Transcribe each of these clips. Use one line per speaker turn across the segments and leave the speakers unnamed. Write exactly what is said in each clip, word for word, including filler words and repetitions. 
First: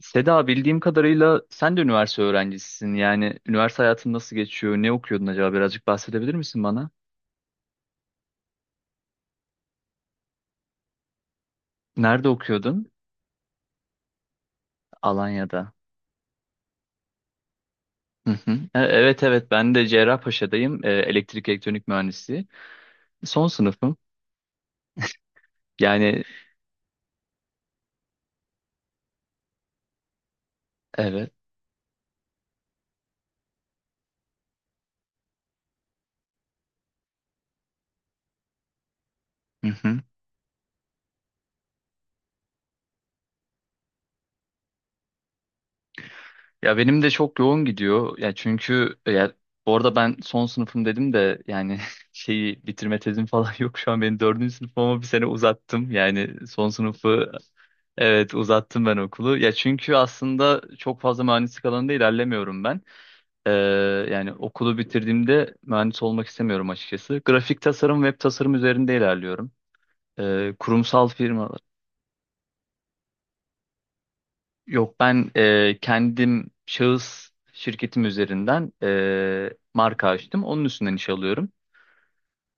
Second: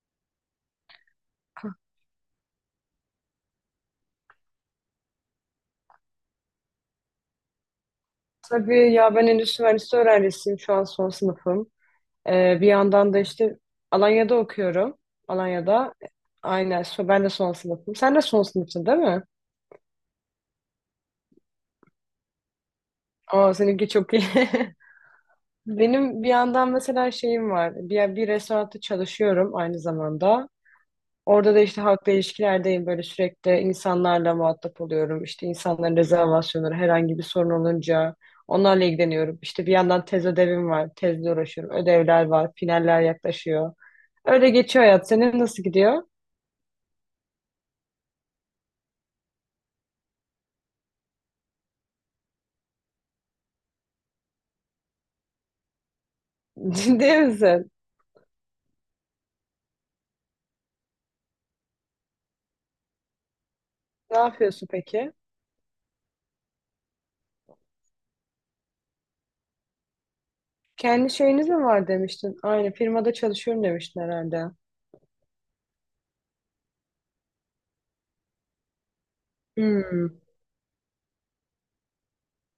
Seda bildiğim kadarıyla sen de üniversite öğrencisisin. Yani üniversite hayatın nasıl geçiyor? Ne okuyordun acaba? Birazcık bahsedebilir misin bana?
Tabii ya ben endüstri mühendisliği öğrencisiyim. Şu an son sınıfım.
Nerede
Ee, bir
okuyordun?
yandan da işte Alanya'da okuyorum.
Alanya'da.
Alanya'da. Aynen. so- Ben de son sınıfım. Sen de
Hı
son
hı. E-
sınıfsın, değil
Evet
mi?
evet, ben de Cerrahpaşa'dayım. E, Elektrik elektronik mühendisliği. Son
Aa, seninki
sınıfım.
çok iyi.
Yani
Benim bir yandan mesela şeyim var. Bir, bir restoranda çalışıyorum aynı zamanda.
evet.
Orada da işte halkla ilişkilerdeyim, böyle sürekli insanlarla muhatap oluyorum. İşte insanların rezervasyonları, herhangi bir sorun olunca onlarla ilgileniyorum. İşte
Hı
bir
hı.
yandan tez ödevim var, tezle uğraşıyorum. Ödevler var, finaller yaklaşıyor. Öyle geçiyor hayat. Senin nasıl gidiyor?
Ya benim de çok yoğun gidiyor. Ya çünkü e, ya bu arada ben son sınıfım dedim de yani şeyi bitirme tezim falan yok şu an. Benim dördüncü sınıfım ama bir sene uzattım. Yani son
Ciddi
sınıfı,
misin?
evet, uzattım ben okulu. Ya çünkü aslında çok fazla mühendislik alanında ilerlemiyorum ben. Ee,
Ne
yani
yapıyorsun
okulu
peki?
bitirdiğimde mühendis olmak istemiyorum açıkçası. Grafik tasarım, web tasarım üzerinde ilerliyorum. Ee, kurumsal
Kendi şeyiniz
firma.
mi var demiştin? Aynı firmada çalışıyorum demiştin herhalde.
Yok, ben e, kendim şahıs şirketim üzerinden e, marka
Hmm,
açtım. Onun üstünden iş alıyorum.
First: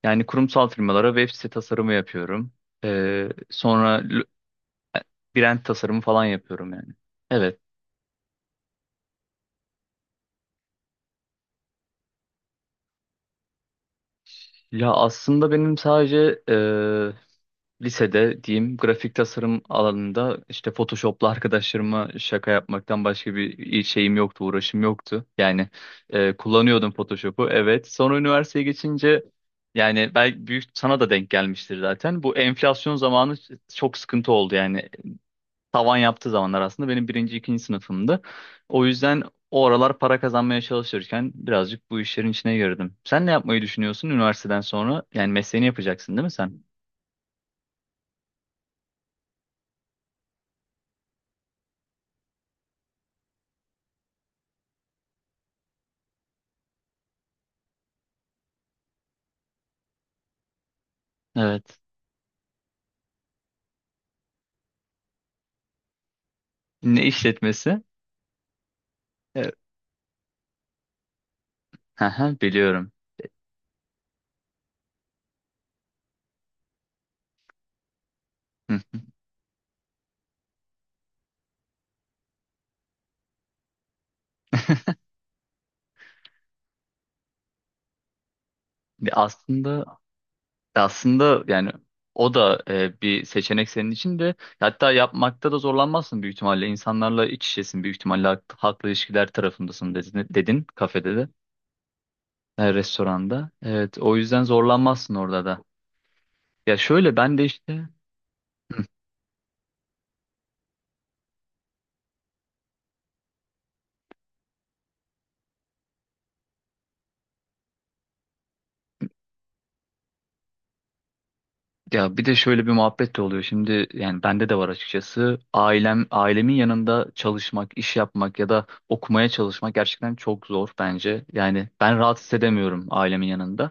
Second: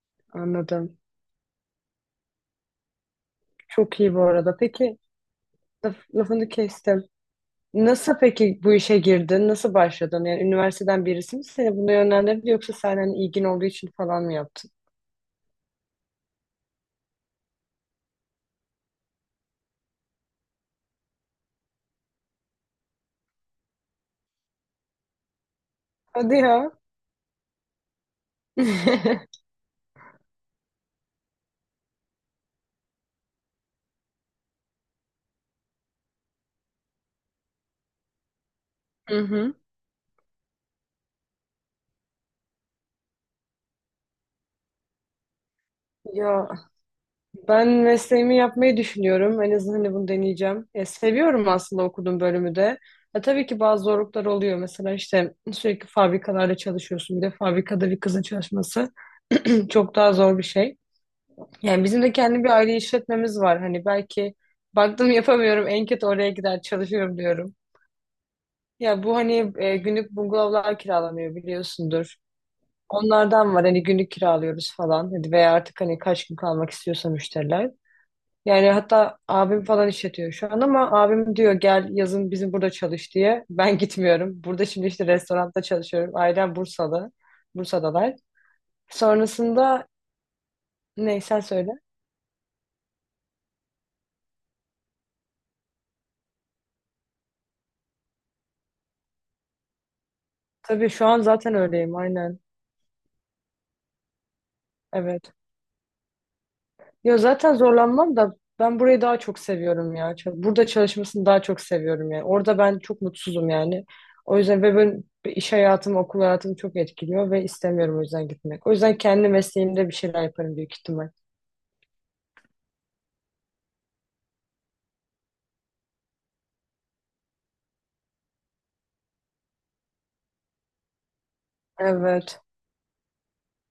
Yani kurumsal
anladım.
firmalara web site tasarımı yapıyorum. E, sonra
Çok iyi bu
l-
arada. Peki
brand tasarımı
laf-
falan
lafını
yapıyorum yani.
kestim.
Evet.
Nasıl peki bu işe girdin? Nasıl başladın? Yani üniversiteden birisi mi seni buna yönlendirdi, yoksa sen hani ilgin olduğu için falan mı yaptın?
Ya aslında benim sadece lisede diyeyim grafik tasarım alanında işte Photoshop'la arkadaşlarıma şaka yapmaktan başka bir şeyim yoktu, uğraşım yoktu. Yani e,
Hadi ya.
kullanıyordum Photoshop'u, evet. Sonra üniversiteye geçince yani belki büyük sana da denk gelmiştir zaten. Bu enflasyon zamanı çok sıkıntı oldu yani. Tavan yaptığı zamanlar aslında benim birinci, ikinci sınıfımdı. O
Hı
yüzden
hı.
o aralar para kazanmaya çalışırken birazcık bu işlerin içine girdim. Sen ne yapmayı düşünüyorsun üniversiteden sonra? Yani mesleğini yapacaksın değil mi
Ya
sen?
ben mesleğimi yapmayı düşünüyorum. En azından hani bunu deneyeceğim. Ya, seviyorum aslında okuduğum bölümü de. Ya, tabii ki bazı zorluklar oluyor. Mesela işte sürekli fabrikalarda çalışıyorsun. Bir de fabrikada bir kızın çalışması çok daha zor bir şey.
Evet.
Yani bizim de kendi bir aile işletmemiz var. Hani belki baktım yapamıyorum, en kötü oraya gider
Ne
çalışıyorum diyorum.
işletmesi?
Ya bu hani
Evet.
e, günlük bungalovlar kiralanıyor,
Hı
biliyorsundur.
hı, biliyorum.
Onlardan var, hani günlük kiralıyoruz falan. Hadi veya artık hani kaç gün kalmak istiyorsa müşteriler. Yani
Hı.
hatta abim falan işletiyor şu an, ama abim diyor gel yazın bizim burada çalış diye. Ben gitmiyorum. Burada şimdi işte restoranda çalışıyorum. Ailem Bursalı. Bursa'dalar.
Bir Aslında
Sonrasında ne sen
aslında
söyle.
yani o da e, bir seçenek senin için de, hatta yapmakta da zorlanmazsın büyük ihtimalle. İnsanlarla iç içesin büyük ihtimalle, hak- halkla ilişkiler tarafındasın dedin, dedin
Tabii, şu
kafede
an
de
zaten öyleyim, aynen.
e, restoranda. Evet, o yüzden zorlanmazsın
Evet.
orada da. Ya şöyle
Ya
ben de
zaten
işte
zorlanmam da, ben burayı daha çok seviyorum ya. Ç- Burada çalışmasını daha çok seviyorum yani. Orada ben çok mutsuzum yani. O yüzden ve ben iş hayatım, okul hayatım çok etkiliyor ve istemiyorum o yüzden gitmek. O yüzden kendi mesleğimde bir şeyler yaparım büyük ihtimal.
ya bir de şöyle bir muhabbet de oluyor. Şimdi yani bende de var açıkçası. Ailem ailemin yanında çalışmak, iş yapmak ya da okumaya çalışmak gerçekten çok zor bence. Yani ben rahat
Evet.
hissedemiyorum ailemin yanında.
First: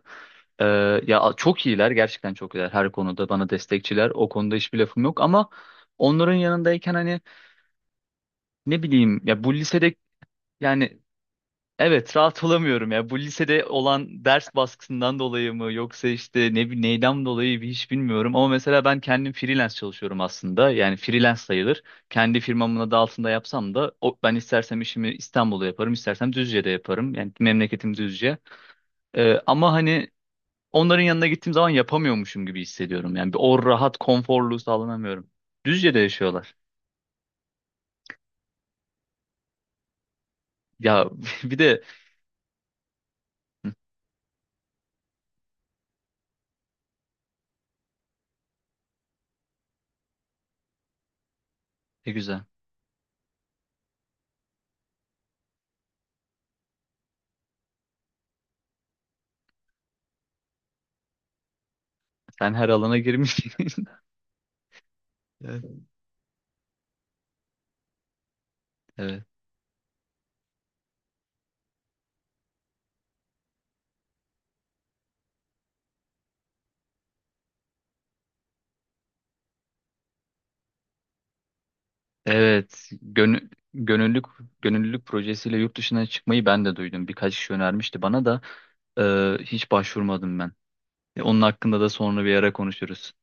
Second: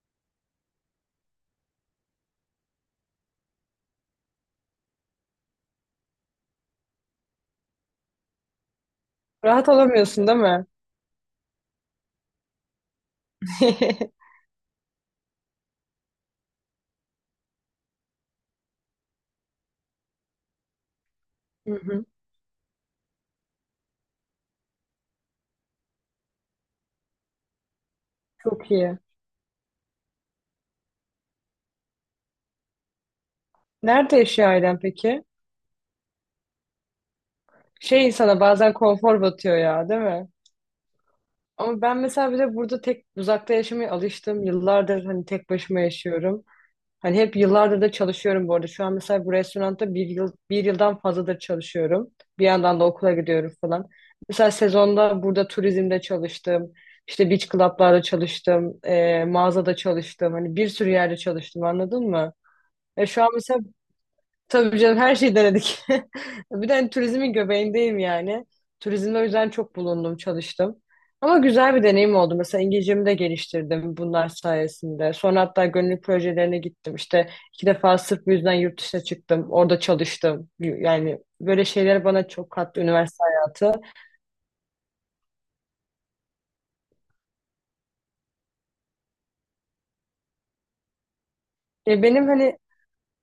Ee, ya çok iyiler, gerçekten çok iyiler, her konuda bana destekçiler. O konuda hiçbir lafım yok ama onların yanındayken hani ne bileyim ya, bu
Rahat
lisede
olamıyorsun, değil mi?
yani evet, rahat olamıyorum ya. Bu lisede olan ders baskısından dolayı mı yoksa işte ne bi- neyden dolayı bir hiç bilmiyorum. Ama mesela ben kendim freelance çalışıyorum aslında. Yani freelance
Hı
sayılır.
hı.
Kendi firmamın adı altında yapsam da o, ben istersem işimi İstanbul'da yaparım, istersem Düzce'de yaparım. Yani memleketim Düzce.
Çok iyi.
Ee, ama hani onların yanına gittiğim zaman yapamıyormuşum gibi hissediyorum. Yani bir o rahat
Nerede yaşıyor
konforluğu
ailen peki?
sağlanamıyorum. Düzce'de yaşıyorlar.
Şey, insana bazen konfor batıyor ya, değil mi?
Ya bir de
Ama ben mesela bir de burada tek uzakta yaşamaya alıştım. Yıllardır hani tek başıma yaşıyorum. Hani hep yıllardır da çalışıyorum bu arada. Şu an mesela bu restoranda bir yıl, bir yıldan fazladır çalışıyorum.
ne güzel.
Bir yandan da okula gidiyorum falan. Mesela sezonda burada turizmde çalıştım. İşte beach club'larda çalıştım. eee, mağazada çalıştım. Hani bir sürü yerde çalıştım, anladın mı?
Sen her alana
E şu an mesela
girmişsin.
Tabii canım, her şeyi
Evet.
denedik. Bir de hani turizmin göbeğindeyim yani. Turizmde
Evet.
o yüzden çok bulundum, çalıştım. Ama güzel bir deneyim oldu. Mesela İngilizcemi de geliştirdim bunlar sayesinde. Sonra hatta gönüllü projelerine gittim. İşte iki defa sırf bu yüzden yurt dışına çıktım. Orada çalıştım. Yani böyle şeyler bana çok kattı
Evet,
üniversite
gönü-
hayatı.
gönüllülük gönüllülük projesiyle yurt dışına çıkmayı ben de duydum. Birkaç kişi önermişti bana da e, hiç başvurmadım ben. E, onun hakkında da
E
sonra
benim
bir ara
hani
konuşuruz.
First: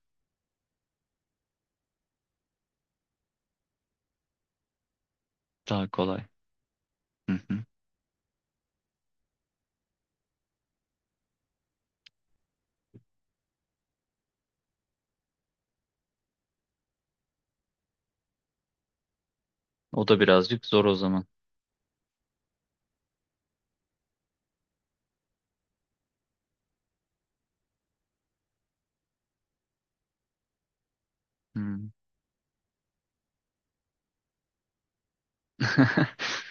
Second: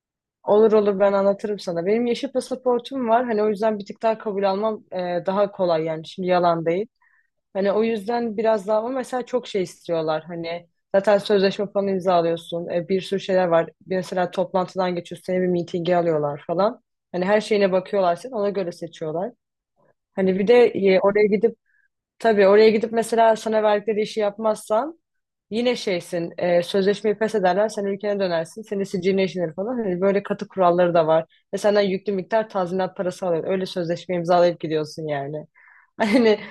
Olur olur, ben anlatırım sana. Benim yeşil pasaportum var. Hani o yüzden bir tık daha kabul almam e, daha kolay
Daha
yani.
kolay.
Şimdi yalan değil.
Hı hı.
Hani o yüzden biraz daha, ama mesela çok şey istiyorlar. Hani zaten sözleşme falan imzalıyorsun. E, bir sürü şeyler var. Bir Mesela toplantıdan geçiyorsun. Seni bir mitinge alıyorlar falan. Hani her şeyine bakıyorlar senin. Ona göre seçiyorlar.
O da
Hani bir de
birazcık zor o
e,
zaman.
oraya gidip Tabii oraya gidip mesela sana verdikleri işi yapmazsan yine şeysin, e, sözleşmeyi pes ederler, sen ülkene dönersin, senin siciline işlenir falan. Hani böyle katı kuralları da var. Ve senden
Hmm.
yüklü miktar tazminat parası alıyor. Öyle sözleşme imzalayıp gidiyorsun yani. Hani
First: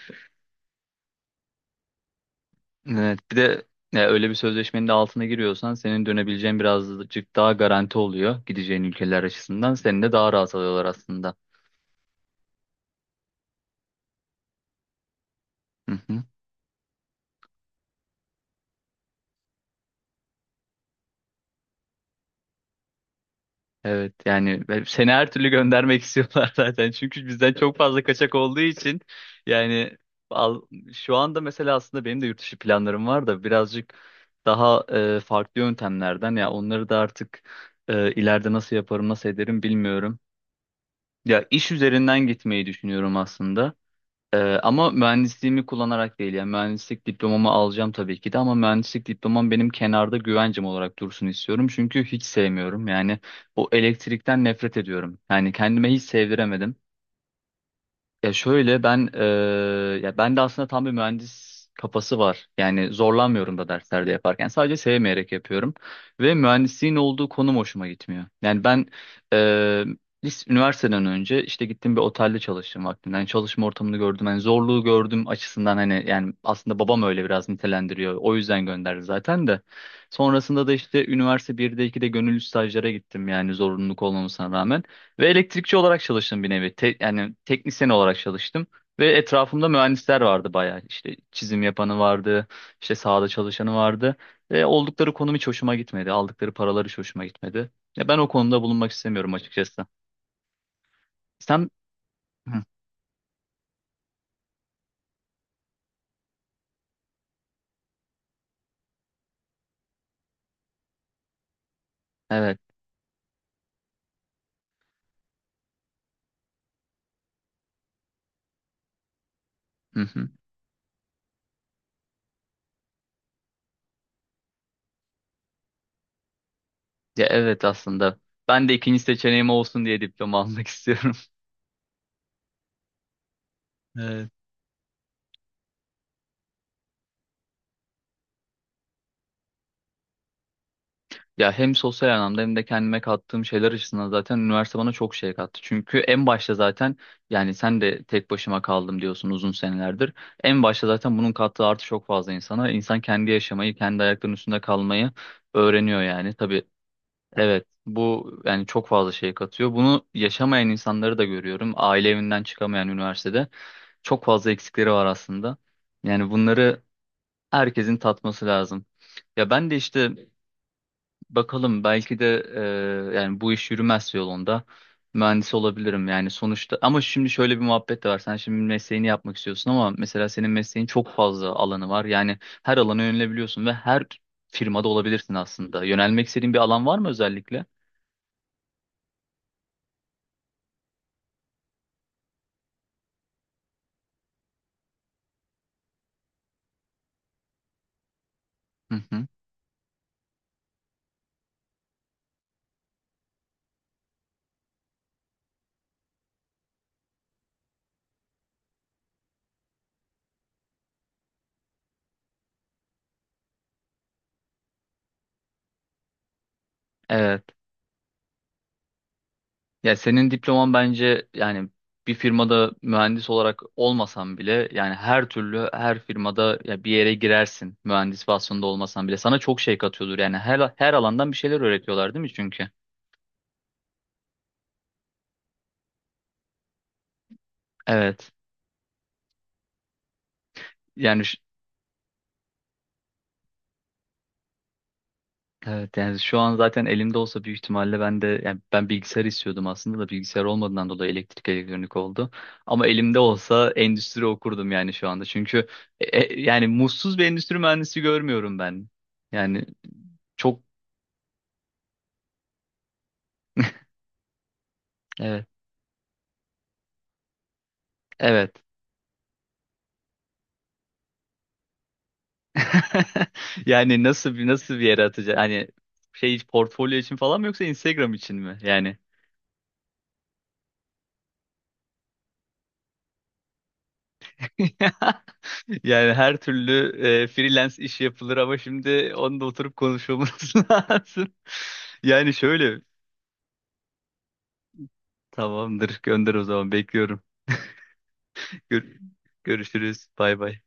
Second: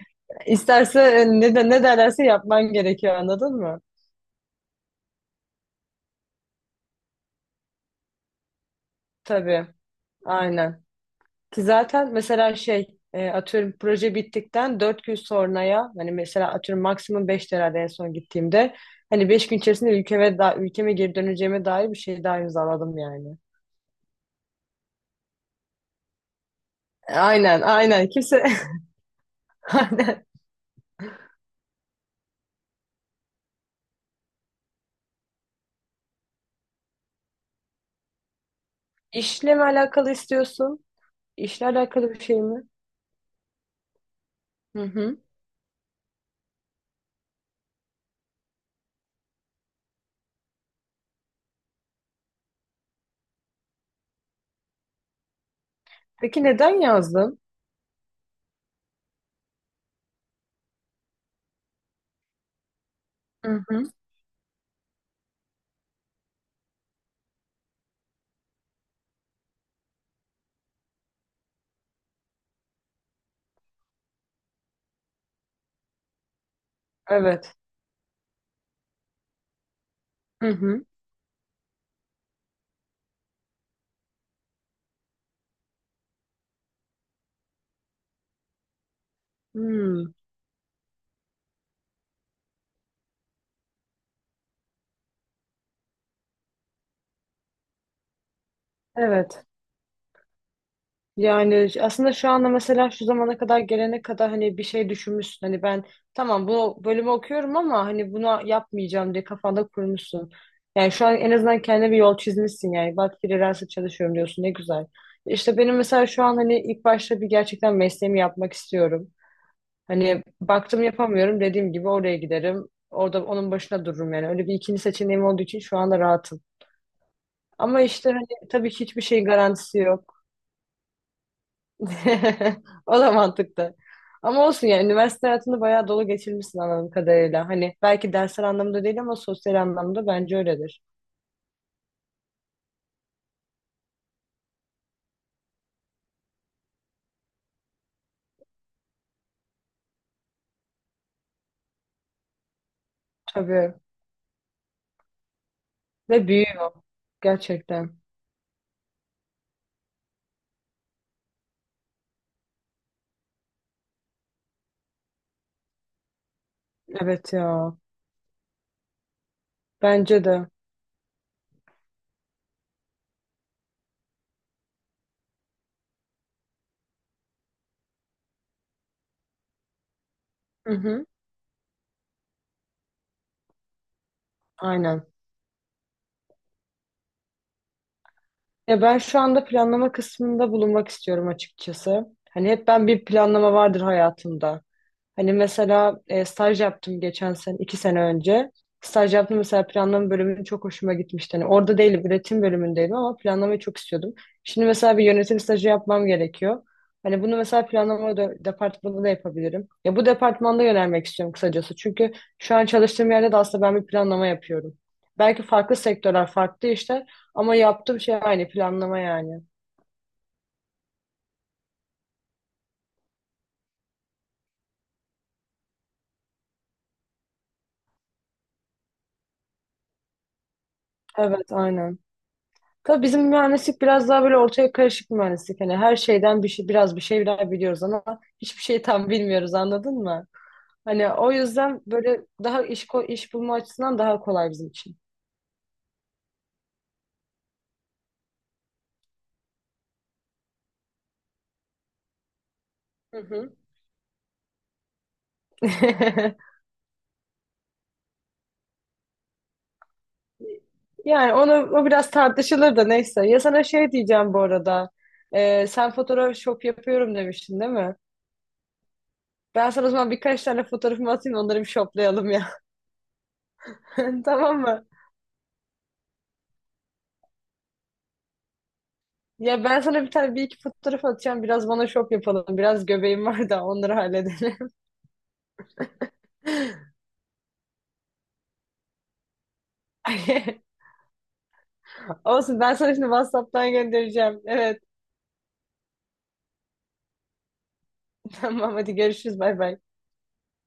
isterse e, ne, de, ne derlerse yapman gerekiyor,
Evet, bir
anladın
de
mı?
ya öyle bir sözleşmenin de altına giriyorsan senin dönebileceğin birazcık daha garanti oluyor gideceğin ülkeler
Tabii,
açısından. Seni de daha rahat
aynen.
alıyorlar aslında.
Ki zaten mesela şey e, atıyorum proje bittikten dört gün sonraya, hani mesela atıyorum maksimum beş herhalde en son gittiğimde, hani beş gün içerisinde ülkeme, da, ülkeme geri döneceğime dair bir şey daha imzaladım yani.
Evet, yani ben- seni her türlü göndermek istiyorlar zaten. Çünkü bizden
Aynen,
çok fazla
aynen,
kaçak
kimse.
olduğu için yani
Aynen.
al, şu anda mesela aslında benim de yurt dışı planlarım var da birazcık daha e, farklı yöntemlerden. Ya onları da artık e, ileride nasıl yaparım nasıl
İşle mi
ederim
alakalı
bilmiyorum.
istiyorsun?
Ya
İşle
iş
alakalı
üzerinden
bir şey mi?
gitmeyi düşünüyorum aslında. Ee,
Hı
ama
hı.
mühendisliğimi kullanarak değil. Yani mühendislik diplomamı alacağım tabii ki de ama mühendislik diplomam benim kenarda güvencem olarak dursun istiyorum. Çünkü hiç sevmiyorum yani, o elektrikten nefret ediyorum. Yani kendime hiç
Peki
sevdiremedim.
neden yazdın?
Ya şöyle ben eee, ya ben de aslında tam bir mühendis kafası var. Yani zorlanmıyorum
Hı
da
hı.
derslerde yaparken. Sadece sevmeyerek yapıyorum. Ve mühendisliğin olduğu konum hoşuma gitmiyor. Yani ben eee lis- üniversiteden önce işte gittim bir otelde çalıştım vaktinden. Çalışma ortamını gördüm. Yani zorluğu gördüm açısından hani, yani aslında babam öyle biraz
Evet.
nitelendiriyor. O yüzden gönderdi zaten de.
Hı
Sonrasında da
hı.
işte üniversite birde ikide gönüllü stajlara gittim yani, zorunluluk olmamasına rağmen. Ve elektrikçi olarak çalıştım bir nevi. Te- yani teknisyen olarak çalıştım. Ve etrafımda
Hmm.
mühendisler vardı bayağı. İşte çizim yapanı vardı, işte sahada çalışanı vardı. Ve oldukları konum hiç hoşuma gitmedi. Aldıkları paralar hiç hoşuma gitmedi. Ya ben o konuda bulunmak istemiyorum
Evet.
açıkçası. Sen...
Yani aslında şu anda
Hı,
mesela şu zamana kadar gelene kadar hani bir şey düşünmüşsün. Hani ben tamam bu bölümü okuyorum ama hani buna yapmayacağım diye kafanda kurmuşsun. Yani şu an en azından kendine bir yol
evet.
çizmişsin yani. Bak, freelance çalışıyorum diyorsun, ne güzel. İşte benim mesela şu an hani ilk başta bir gerçekten mesleğimi yapmak istiyorum.
Hı
Hani
hı.
baktım yapamıyorum dediğim gibi oraya giderim. Orada onun başına dururum yani. Öyle bir ikinci seçeneğim olduğu için şu anda rahatım.
Ya evet
Ama işte
aslında.
hani
Ben
tabii
de
ki
ikinci
hiçbir şeyin
seçeneğim
garantisi
olsun diye
yok.
diploma almak istiyorum.
O da mantıklı.
Evet.
Ama olsun, yani üniversite hayatını bayağı dolu geçirmişsin anladığım kadarıyla. Hani belki dersler anlamında değil, ama sosyal anlamda bence öyledir.
Ya hem sosyal anlamda hem de kendime kattığım şeyler açısından zaten üniversite bana çok şey kattı. Çünkü en başta zaten yani sen de tek başıma kaldım diyorsun uzun senelerdir. En başta zaten bunun kattığı artı çok fazla insana. İnsan kendi
Tabii.
yaşamayı, kendi ayaklarının üstünde kalmayı öğreniyor
Ve
yani. Tabii,
büyüyor.
evet,
Gerçekten.
bu yani çok fazla şey katıyor. Bunu yaşamayan insanları da görüyorum. Aile evinden çıkamayan üniversitede çok fazla eksikleri var aslında. Yani bunları
Evet ya.
herkesin tatması lazım. Ya ben de işte
Bence de.
bakalım, belki de e, yani bu iş yürümez yolunda mühendis olabilirim yani sonuçta. Ama şimdi şöyle bir muhabbet de var, sen şimdi mesleğini yapmak istiyorsun ama mesela senin
Hı
mesleğin
hı.
çok fazla alanı var, yani her alana yönelebiliyorsun ve her firmada
Aynen.
olabilirsin aslında. Yönelmek istediğin bir alan var mı özellikle?
Ya ben şu anda planlama kısmında bulunmak istiyorum açıkçası. Hani hep ben, bir planlama vardır hayatımda. Hani mesela e, staj yaptım geçen sene, iki sene önce.
Hı
Staj
hı.
yaptım, mesela planlama bölümü çok hoşuma gitmişti. Hani orada değilim, üretim bölümündeydim ama planlamayı çok istiyordum. Şimdi mesela bir yönetim stajı yapmam gerekiyor. Hani bunu mesela planlama de- departmanında da yapabilirim. Ya bu departmanda yönelmek istiyorum kısacası. Çünkü şu an çalıştığım yerde de aslında ben bir planlama yapıyorum. Belki farklı sektörler, farklı işler,
Evet.
ama yaptığım şey aynı, planlama yani.
Ya senin diploman bence yani bir firmada mühendis olarak olmasan bile, yani her türlü her firmada ya bir yere girersin, mühendis vasfında olmasan bile sana çok şey katıyordur yani, her her alandan bir
Evet,
şeyler
aynen.
öğretiyorlar değil mi çünkü?
Tabii bizim mühendislik biraz daha böyle ortaya karışık mühendislik. Hani her şeyden bir şey, biraz bir şeyler biliyoruz ama
Evet.
hiçbir şeyi tam bilmiyoruz, anladın mı? Hani
Yani
o
ş-
yüzden böyle daha iş, ko- iş bulma açısından daha kolay bizim için.
evet, yani şu an zaten elimde olsa büyük ihtimalle ben de, yani ben bilgisayar istiyordum aslında da bilgisayar olmadığından dolayı elektrik elektronik oldu. Ama
Hı
elimde
hı.
olsa endüstri okurdum yani şu anda. Çünkü e, e, yani mutsuz bir endüstri mühendisi görmüyorum ben. Yani çok
Yani onu, o biraz tartışılır da, neyse. Ya sana şey diyeceğim bu arada.
evet.
Ee, sen fotoğraf shop yapıyorum demiştin, değil mi?
Evet.
Ben sana o zaman birkaç tane fotoğrafımı atayım, onları bir shoplayalım ya.
Yani nasıl bir,
Tamam
nasıl bir
mı?
yere atacak? Hani şey portfolyo için falan mı yoksa Instagram için mi? Yani
Ya ben sana bir tane bir iki fotoğraf atacağım. Biraz bana şop yapalım. Biraz göbeğim var da onları halledelim.
yani her türlü e, freelance iş yapılır ama şimdi onu da oturup konuşmamız lazım. Yani
Olsun, ben
şöyle
sana şimdi WhatsApp'tan göndereceğim. Evet,
tamamdır, gönder o zaman, bekliyorum.
tamam, hadi
Gör-
görüşürüz, bay bay.
görüşürüz. Bay bay.